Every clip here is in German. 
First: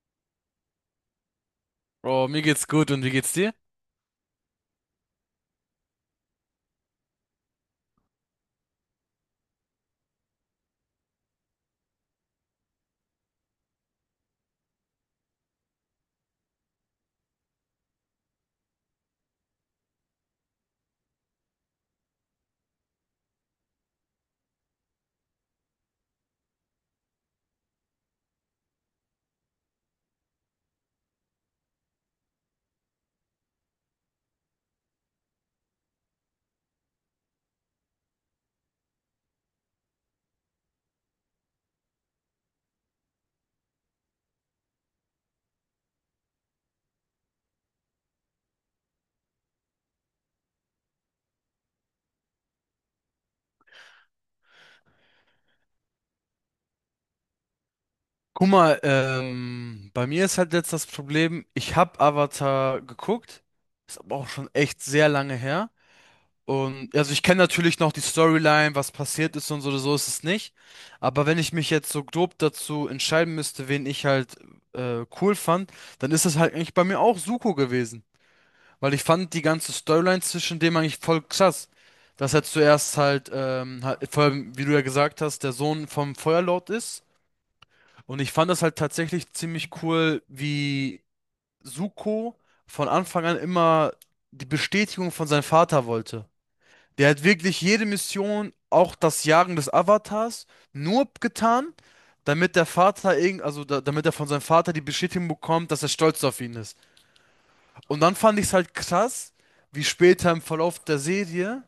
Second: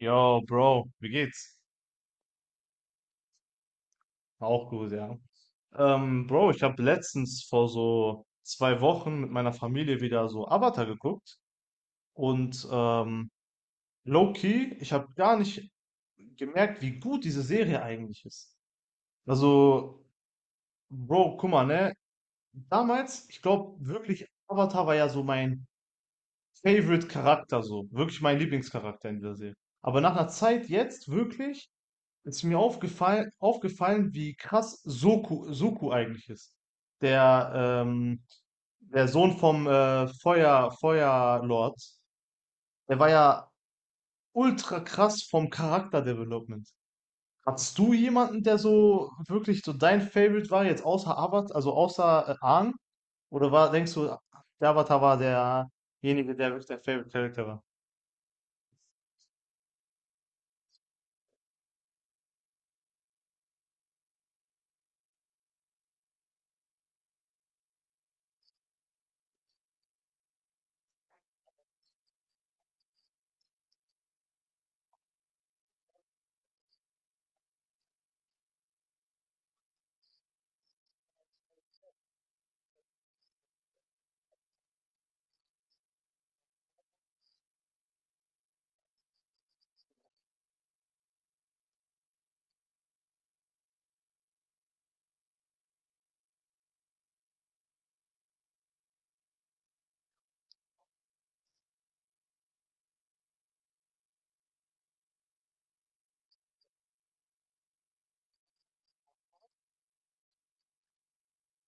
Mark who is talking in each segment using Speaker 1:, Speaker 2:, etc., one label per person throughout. Speaker 1: Yo, Bro, wie geht's?
Speaker 2: Oh, mir geht's gut, und wie geht's dir?
Speaker 1: Auch gut, ja. Bro, ich habe letztens vor so zwei Wochen mit meiner Familie wieder so Avatar geguckt und low-key, ich habe gar nicht gemerkt, wie gut diese Serie eigentlich ist. Also, Bro, guck mal, ne? Damals, ich glaube wirklich, Avatar war ja so mein Favorite Charakter, so. Wirklich mein Lieblingscharakter in dieser Serie. Aber nach einer Zeit jetzt wirklich ist mir aufgefallen, wie krass Soku eigentlich ist. Der, ähm, der Sohn vom Feuerlord, der war ja ultra krass vom Charakterdevelopment. Hattest du jemanden, der so wirklich so dein Favorite war, jetzt außer Avatar, also außer Aang? Oder war, denkst du, der Avatar war derjenige, der wirklich dein Favorite Character war?
Speaker 2: Guck mal, bei mir ist halt jetzt das Problem, ich habe Avatar geguckt, ist aber auch schon echt sehr lange her. Und also ich kenne natürlich noch die Storyline, was passiert ist und so, so ist es nicht. Aber wenn ich mich jetzt so grob dazu entscheiden müsste, wen ich halt cool fand, dann ist es halt eigentlich bei mir auch Zuko gewesen. Weil ich fand die ganze Storyline zwischen dem eigentlich voll krass. Dass er zuerst halt, vor allem, wie du ja gesagt hast, der Sohn vom Feuerlord ist. Und ich fand das halt tatsächlich ziemlich cool, wie Zuko von Anfang an immer die Bestätigung von seinem Vater wollte. Der hat wirklich jede Mission, auch das Jagen des Avatars, nur getan, damit der Vater irgend, also da, damit er von seinem Vater die Bestätigung bekommt, dass er stolz auf ihn ist. Und dann fand ich es halt krass, wie später im Verlauf der Serie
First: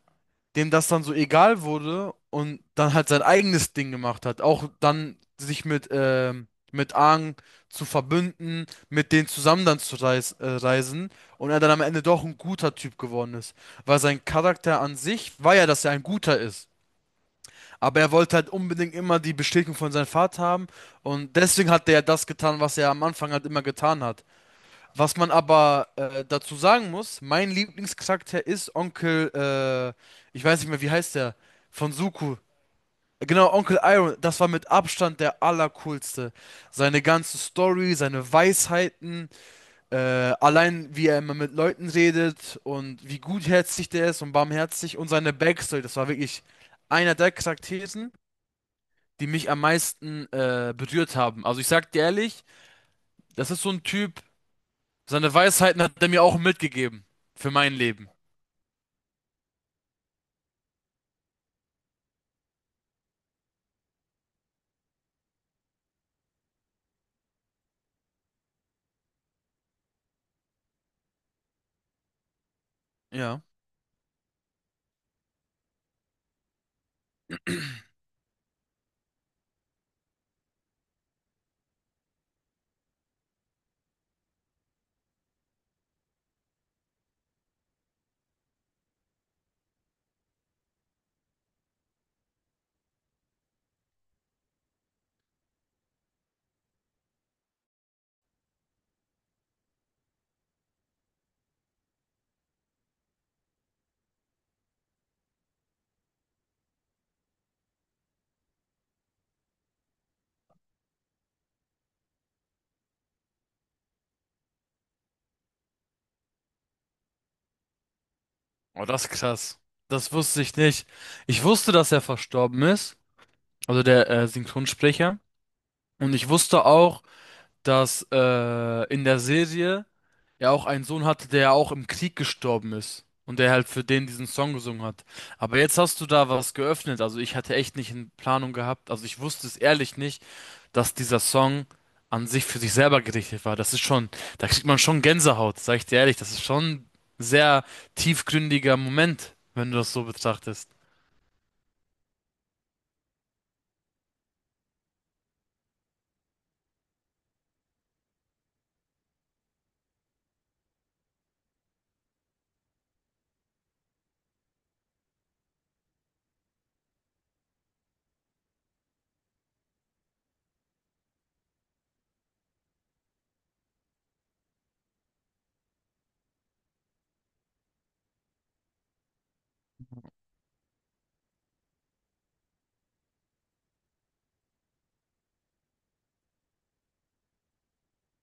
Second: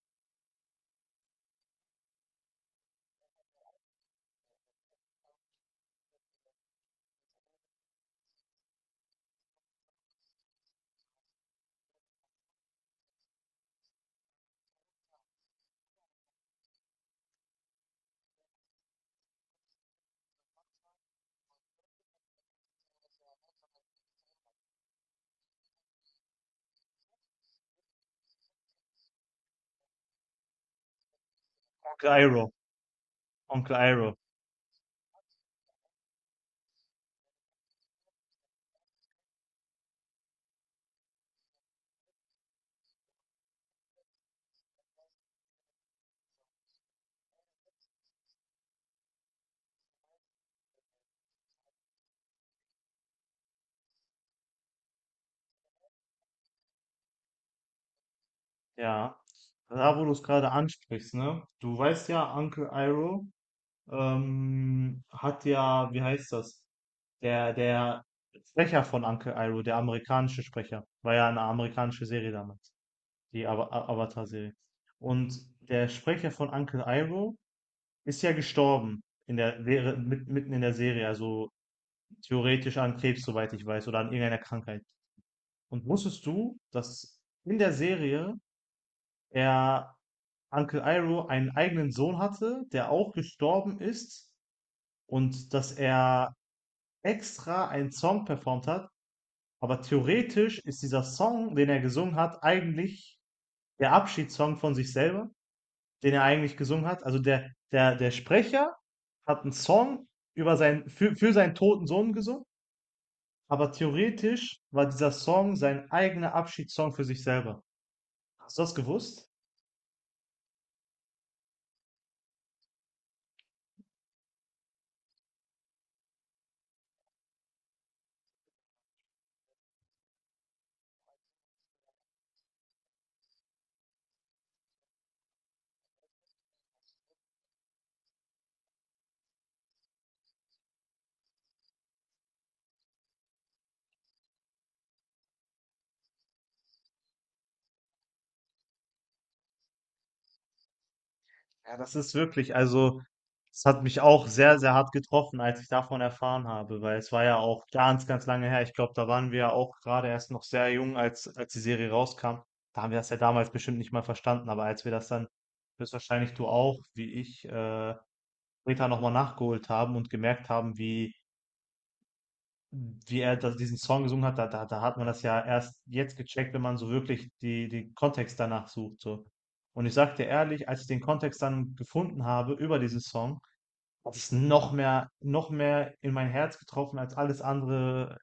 Speaker 2: dem das dann so egal wurde und dann halt sein eigenes Ding gemacht hat. Auch dann sich mit Aang zu verbünden, mit denen zusammen dann zu reis reisen und er dann am Ende doch ein guter Typ geworden ist. Weil sein Charakter an sich war ja, dass er ein guter ist. Aber er wollte halt unbedingt immer die Bestätigung von seinem Vater haben, und deswegen hat er ja das getan, was er am Anfang halt immer getan hat. Was man aber dazu sagen muss, mein Lieblingscharakter ist ich weiß nicht mehr, wie heißt der, von
Speaker 1: Onkel
Speaker 2: Zuko.
Speaker 1: Iroh,
Speaker 2: Genau,
Speaker 1: Onkel
Speaker 2: Onkel
Speaker 1: Iroh.
Speaker 2: Iroh, das war mit Abstand der allercoolste. Seine ganze Story, seine Weisheiten, allein wie er immer mit Leuten redet und wie gutherzig der ist und barmherzig und seine Backstory, das war wirklich einer der Charakteren, die mich am meisten berührt haben. Also ich sag dir ehrlich, das ist so ein Typ. Seine Weisheiten hat er mir auch mitgegeben. Für mein Leben.
Speaker 1: Ja, da wo du es gerade ansprichst, ne? Du weißt ja, Uncle Iroh hat ja, wie heißt das? Der Sprecher von Uncle Iroh, der amerikanische Sprecher, war ja eine amerikanische Serie damals,
Speaker 2: Ja.
Speaker 1: die Avatar-Serie. Und der Sprecher von Uncle Iroh ist ja gestorben in der, mitten in der Serie, also theoretisch an Krebs, soweit ich weiß, oder an irgendeiner Krankheit. Und wusstest du, dass in der Serie er Uncle Iroh einen eigenen Sohn hatte, der auch gestorben ist und dass er extra einen Song performt hat. Aber theoretisch ist dieser Song, den er gesungen hat, eigentlich der Abschiedssong von sich selber, den er eigentlich gesungen hat. Also der Sprecher hat einen Song über seinen, für seinen toten Sohn gesungen, aber theoretisch war dieser Song sein eigener Abschiedssong für sich selber. Hast du das
Speaker 2: Oh, das ist
Speaker 1: gewusst?
Speaker 2: krass. Das wusste ich nicht. Ich wusste, dass er verstorben ist, also der Synchronsprecher. Und ich wusste auch, dass in der Serie er auch einen Sohn hatte, der auch im Krieg gestorben ist. Und der halt für den diesen Song gesungen hat. Aber jetzt hast du da was geöffnet. Also ich hatte echt nicht in Planung gehabt. Also ich wusste es ehrlich nicht, dass dieser Song an sich für sich selber gerichtet war. Das ist schon, da kriegt man schon Gänsehaut, sag ich dir ehrlich. Das ist schon ein sehr tiefgründiger Moment, wenn du das so betrachtest.
Speaker 1: Ja, das ist wirklich, also es hat mich auch sehr, sehr hart getroffen, als ich davon erfahren habe, weil es war ja auch ganz, ganz lange her. Ich glaube, da waren wir ja auch gerade erst noch sehr jung, als die Serie rauskam. Da haben wir das ja damals bestimmt nicht mal verstanden, aber als wir das dann, höchstwahrscheinlich du auch, wie ich, später nochmal nachgeholt haben und gemerkt haben, wie er das, diesen Song gesungen hat, da hat man das ja erst jetzt gecheckt, wenn man so wirklich die, den Kontext danach sucht. So. Und ich sag dir ehrlich, als ich den Kontext dann gefunden habe über diesen Song, hat es noch mehr in mein Herz getroffen als alles andere,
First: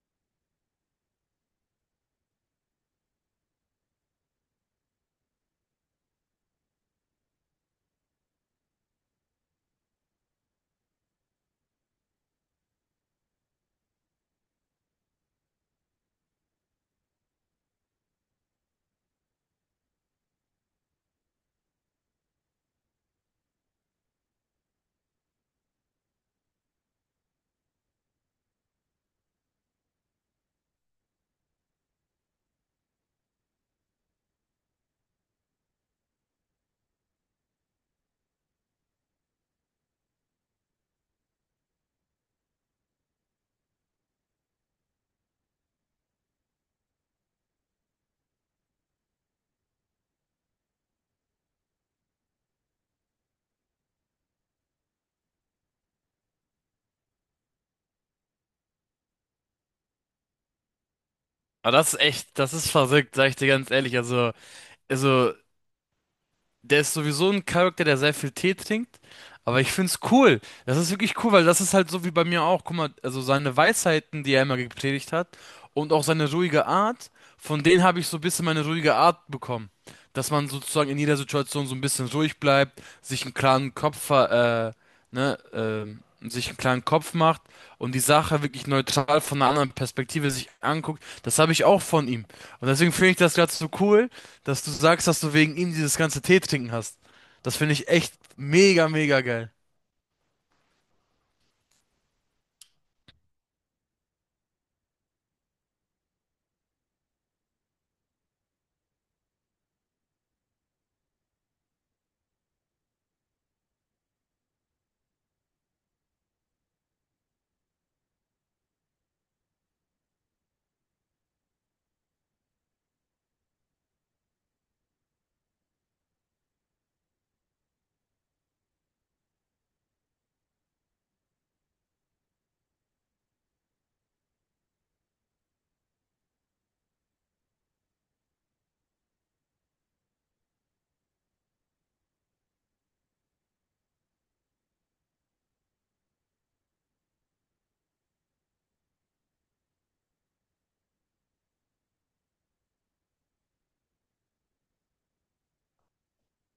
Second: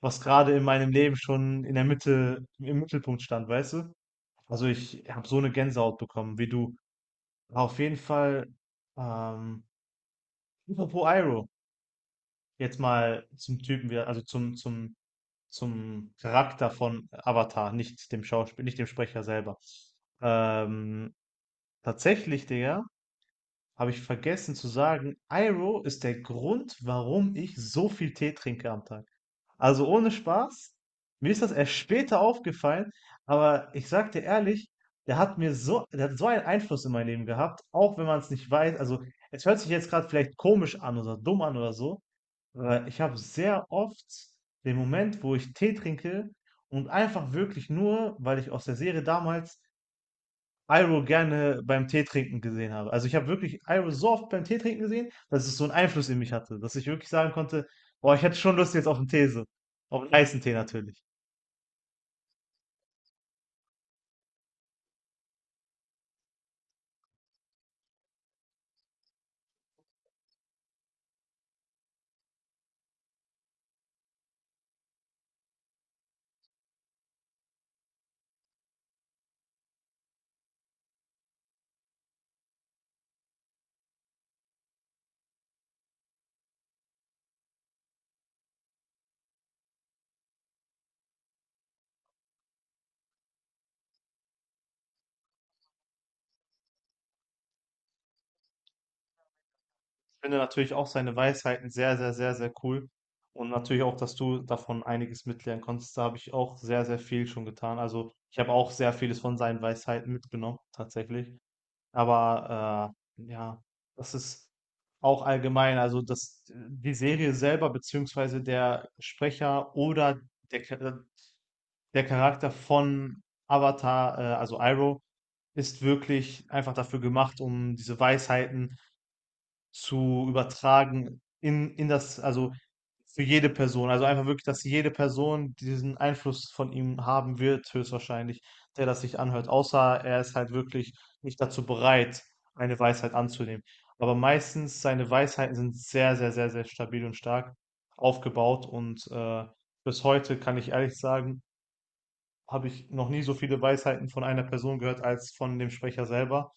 Speaker 1: was gerade in meinem Leben schon in im Mittelpunkt stand, weißt du? Also ich habe so eine Gänsehaut bekommen wie du. Auf jeden Fall, ähm, Liverpool. Jetzt mal zum Typen, wir- Also zum Charakter von Avatar, nicht dem Schauspiel, nicht dem Sprecher selber. Ähm, tatsächlich, Digga, habe ich vergessen zu sagen, Iroh ist der Grund, warum ich so viel Tee trinke am Tag. Also ohne Spaß, mir ist das erst später aufgefallen, aber ich sag dir ehrlich, der hat so einen Einfluss in mein Leben gehabt, auch wenn man es nicht weiß. Also es hört sich jetzt gerade vielleicht komisch an oder dumm an oder so, aber ich habe sehr oft den Moment, wo ich Tee trinke und einfach wirklich nur, weil ich aus der Serie damals Iroh gerne beim Tee trinken gesehen habe. Also ich habe wirklich Iroh so oft beim Tee trinken gesehen, dass es so einen Einfluss in mich hatte, dass ich wirklich sagen konnte, boah, ich hätte schon Lust jetzt auf einen Tee, so. Auf einen heißen Tee natürlich.
Speaker 2: Aber das ist echt, das ist verrückt, sag ich dir ganz ehrlich. Also, der ist sowieso ein Charakter, der sehr viel Tee trinkt. Aber ich find's cool. Das ist wirklich cool, weil das ist halt so wie bei mir auch. Guck mal, also seine Weisheiten, die er immer gepredigt hat, und auch seine ruhige Art, von denen habe ich so ein bisschen meine ruhige Art bekommen. Dass man sozusagen in jeder Situation so ein bisschen ruhig bleibt, sich einen klaren sich einen klaren Kopf macht und die Sache wirklich neutral von einer anderen Perspektive sich anguckt. Das habe ich auch von ihm. Und deswegen finde ich das gerade so cool, dass du sagst, dass du wegen ihm dieses ganze Tee trinken hast. Das finde ich echt mega, mega geil.
Speaker 1: Ich finde natürlich auch seine Weisheiten sehr, cool. Und natürlich auch, dass du davon einiges mitlernen konntest. Da habe ich auch sehr, sehr viel schon getan. Also ich habe auch sehr vieles von seinen Weisheiten mitgenommen, tatsächlich. Aber ja, das ist auch allgemein, also die Serie selber, beziehungsweise der Sprecher oder der, Cha- der Charakter von Avatar, also Iroh, ist wirklich einfach dafür gemacht, um diese Weisheiten zu übertragen in das, also für jede Person. Also einfach wirklich, dass jede Person diesen Einfluss von ihm haben wird, höchstwahrscheinlich, der das sich anhört. Außer er ist halt wirklich nicht dazu bereit, eine Weisheit anzunehmen. Aber meistens seine Weisheiten sind sehr stabil und stark aufgebaut. Und bis heute kann ich ehrlich sagen, habe ich noch nie so viele Weisheiten von einer Person gehört als von dem Sprecher selber,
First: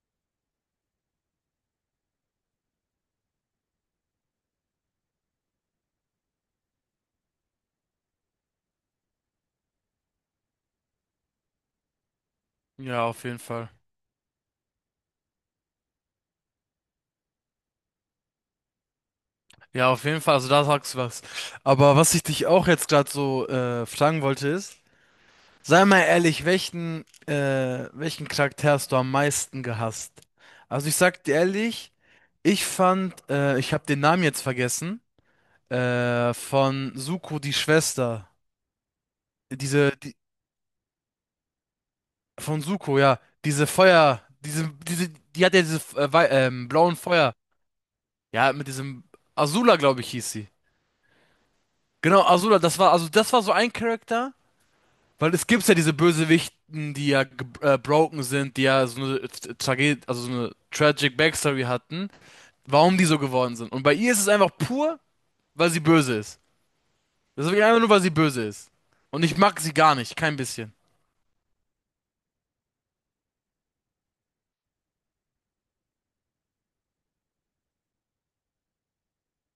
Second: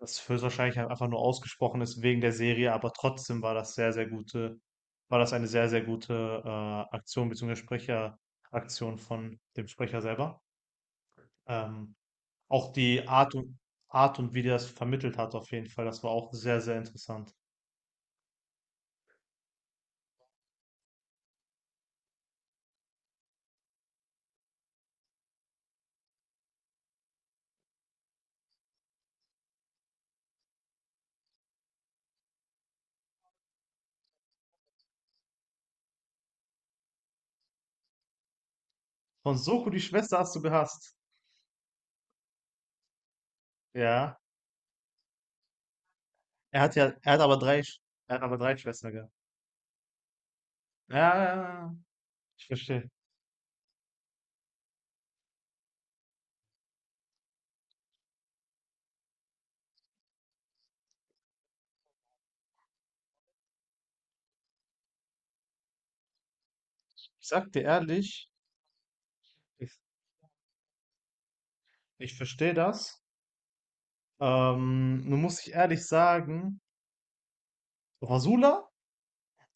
Speaker 1: das höchstwahrscheinlich einfach nur ausgesprochen ist wegen der Serie, aber trotzdem war das sehr, sehr gute, war das eine sehr, sehr gute Aktion beziehungsweise Sprecheraktion von dem Sprecher selber. Ähm, auch
Speaker 2: Ja,
Speaker 1: die
Speaker 2: auf
Speaker 1: Art
Speaker 2: jeden
Speaker 1: und
Speaker 2: Fall.
Speaker 1: Art und wie der das vermittelt hat, auf jeden Fall, das war auch sehr, sehr interessant.
Speaker 2: Ja, auf jeden Fall. Also da sagst du was. Aber was ich dich auch jetzt gerade so fragen wollte ist, sei mal ehrlich, welchen Charakter hast du am meisten gehasst? Also ich sag dir ehrlich, ich habe den Namen jetzt vergessen, von Suko die Schwester.
Speaker 1: Von Soko, die
Speaker 2: Diese, die,
Speaker 1: Schwester hast du gehasst.
Speaker 2: Von Zuko, ja. Diese
Speaker 1: Ja.
Speaker 2: Feuer, die hat ja diese äh, wei-
Speaker 1: Er
Speaker 2: ähm,
Speaker 1: hat ja,
Speaker 2: blauen Feuer.
Speaker 1: er hat aber
Speaker 2: Ja,
Speaker 1: drei
Speaker 2: mit
Speaker 1: Schwestern
Speaker 2: diesem
Speaker 1: gehabt.
Speaker 2: Azula, glaube ich, hieß sie.
Speaker 1: Ja, ja, ja, ja.
Speaker 2: Genau,
Speaker 1: Ich
Speaker 2: Azula, das
Speaker 1: verstehe.
Speaker 2: war, also das war so ein Charakter, weil es gibt ja diese Bösewichten, die ja broken sind, die ja so eine Tragedie, also so eine tragic Backstory hatten, warum die so geworden sind. Und bei ihr ist es einfach pur, weil sie böse ist.
Speaker 1: Ich
Speaker 2: Das
Speaker 1: sag
Speaker 2: ist
Speaker 1: dir
Speaker 2: wirklich einfach nur, weil sie
Speaker 1: ehrlich,
Speaker 2: böse ist. Und ich mag sie
Speaker 1: ich,
Speaker 2: gar nicht, kein bisschen.
Speaker 1: ich verstehe das. Nun muss ich ehrlich sagen, Rasula,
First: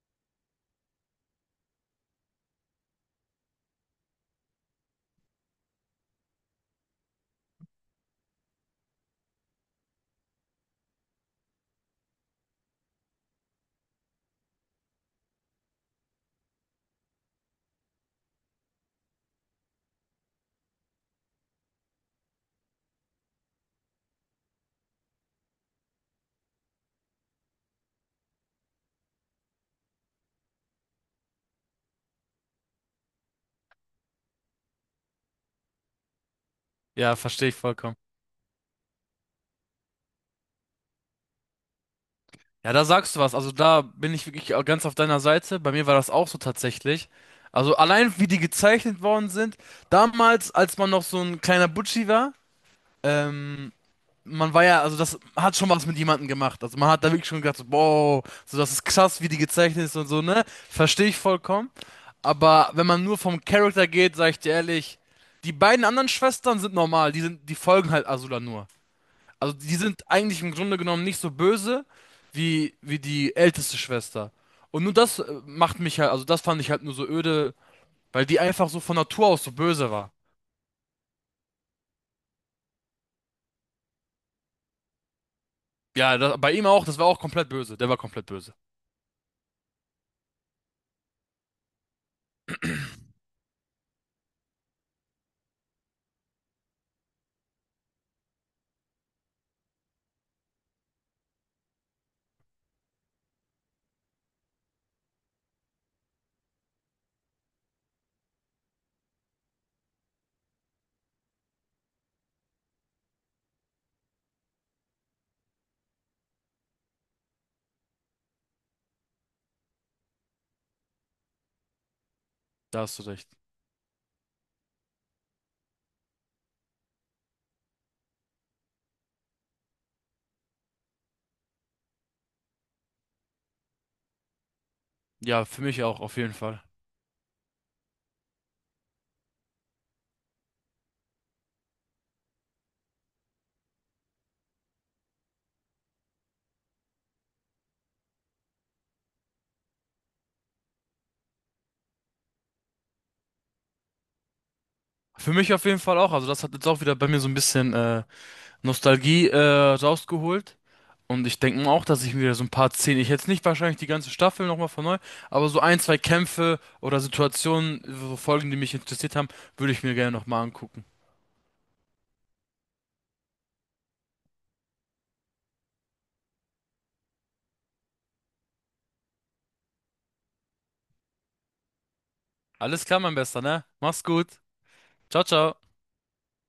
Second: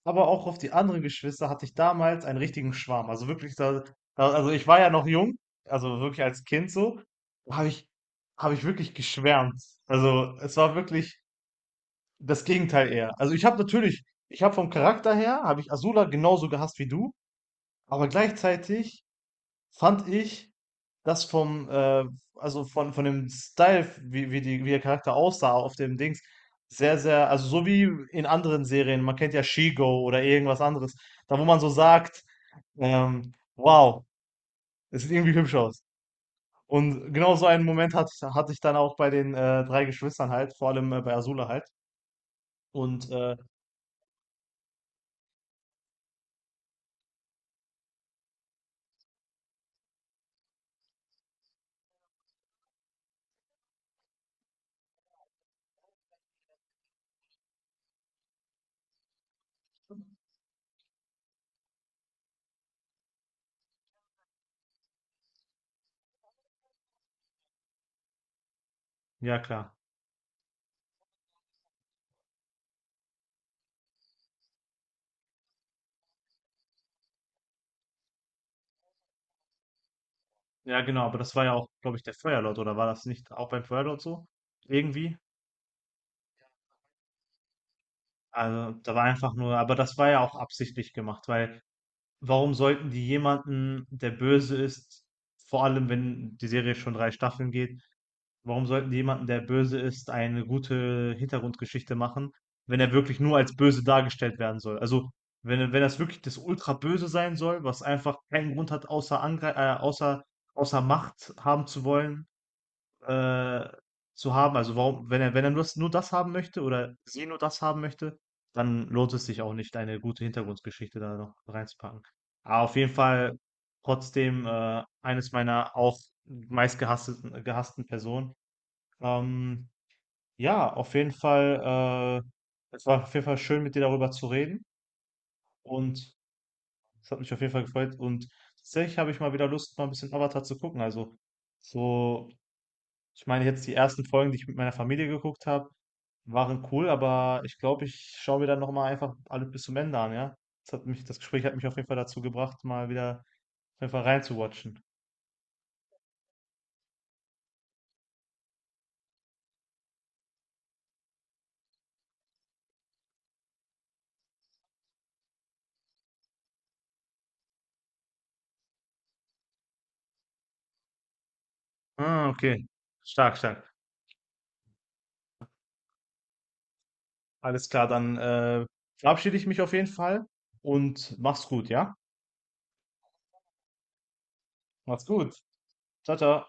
Speaker 1: aber auch auf die anderen Geschwister hatte ich damals einen richtigen Schwarm. Also wirklich, also ich war ja noch jung, also wirklich als Kind so, habe ich, habe ich wirklich geschwärmt. Also es war wirklich das Gegenteil eher. Also ich habe natürlich, ich habe vom Charakter her, habe ich Azula genauso gehasst wie du, aber gleichzeitig fand ich das vom, äh, also von dem Style, wie der Charakter aussah auf dem Dings, sehr, sehr, also so wie in anderen Serien, man kennt ja She-Go oder irgendwas anderes, da wo man so sagt, wow, es sieht irgendwie hübsch aus. Und
Speaker 2: Ja,
Speaker 1: genau so
Speaker 2: verstehe ich
Speaker 1: einen Moment
Speaker 2: vollkommen.
Speaker 1: hatte ich dann auch bei den drei Geschwistern halt, vor allem bei Azula halt.
Speaker 2: Ja, da
Speaker 1: Und
Speaker 2: sagst du was. Also da bin ich wirklich auch ganz auf deiner Seite. Bei mir war das auch so tatsächlich. Also allein wie die gezeichnet worden sind. Damals, als man noch so ein kleiner Butschi war, ähm, man war ja, also das hat schon was mit jemandem gemacht. Also man hat da wirklich schon gedacht, so, wow, so das ist krass, wie die gezeichnet ist und so, ne? Verstehe ich vollkommen. Aber wenn man nur vom Charakter geht, sag ich dir ehrlich, die beiden anderen Schwestern sind normal. Die folgen halt Azula nur.
Speaker 1: ja,
Speaker 2: Also
Speaker 1: klar.
Speaker 2: die sind eigentlich im Grunde genommen nicht so böse wie die älteste Schwester. Und nur das macht mich halt, also das fand ich halt nur so öde, weil die einfach so von Natur aus so böse war.
Speaker 1: Ja, genau, aber das war ja auch, glaube ich, der Feuerlord, oder war das nicht auch beim Feuerlord so? Irgendwie?
Speaker 2: Ja, da, bei ihm auch, das war auch komplett böse. Der war komplett böse.
Speaker 1: Also, da war einfach nur, aber das war ja auch absichtlich gemacht, weil warum sollten die jemanden, der böse ist, vor allem wenn die Serie schon 3 Staffeln geht, warum sollten die jemanden, der böse ist, eine gute Hintergrundgeschichte machen, wenn er wirklich nur als böse dargestellt werden soll? Also, wenn das wirklich das Ultraböse sein soll, was einfach keinen Grund hat, außer Angre außer außer Macht haben zu wollen äh, zu haben. Also warum, wenn er, nur das haben möchte oder sie nur das haben möchte, dann lohnt es sich auch nicht, eine gute Hintergrundgeschichte da noch reinzupacken. Aber auf
Speaker 2: Da
Speaker 1: jeden
Speaker 2: hast du recht.
Speaker 1: Fall trotzdem eines meiner auch meistgehassten gehassten Personen. Ähm, ja, auf jeden Fall, es war auf jeden Fall schön, mit dir darüber zu reden.
Speaker 2: Ja, für mich auch,
Speaker 1: Und
Speaker 2: auf jeden Fall.
Speaker 1: es hat mich auf jeden Fall gefreut. Und tatsächlich habe ich mal wieder Lust, mal ein bisschen Avatar zu gucken. Also so, ich meine jetzt die ersten Folgen, die ich mit meiner Familie geguckt habe, waren cool, aber ich glaube, ich schaue mir dann nochmal einfach alles bis zum Ende an, ja. Das Gespräch hat mich auf jeden Fall dazu gebracht, mal wieder auf jeden Fall reinzuwatchen.
Speaker 2: Für mich auf jeden Fall auch. Also das hat jetzt auch wieder bei mir so ein bisschen Nostalgie rausgeholt. Und ich denke auch, dass ich wieder so ein paar Szenen, ich jetzt nicht wahrscheinlich die ganze Staffel nochmal von neu, aber so ein, zwei Kämpfe oder Situationen, so Folgen, die mich interessiert haben, würde ich mir gerne nochmal angucken.
Speaker 1: Ah, okay. Stark, stark. Alles klar, dann verabschiede ich mich auf jeden Fall und mach's gut, ja?
Speaker 2: Alles klar, mein Bester, ne? Mach's gut.
Speaker 1: Mach's
Speaker 2: Ciao,
Speaker 1: gut.
Speaker 2: ciao.
Speaker 1: Ciao, ciao.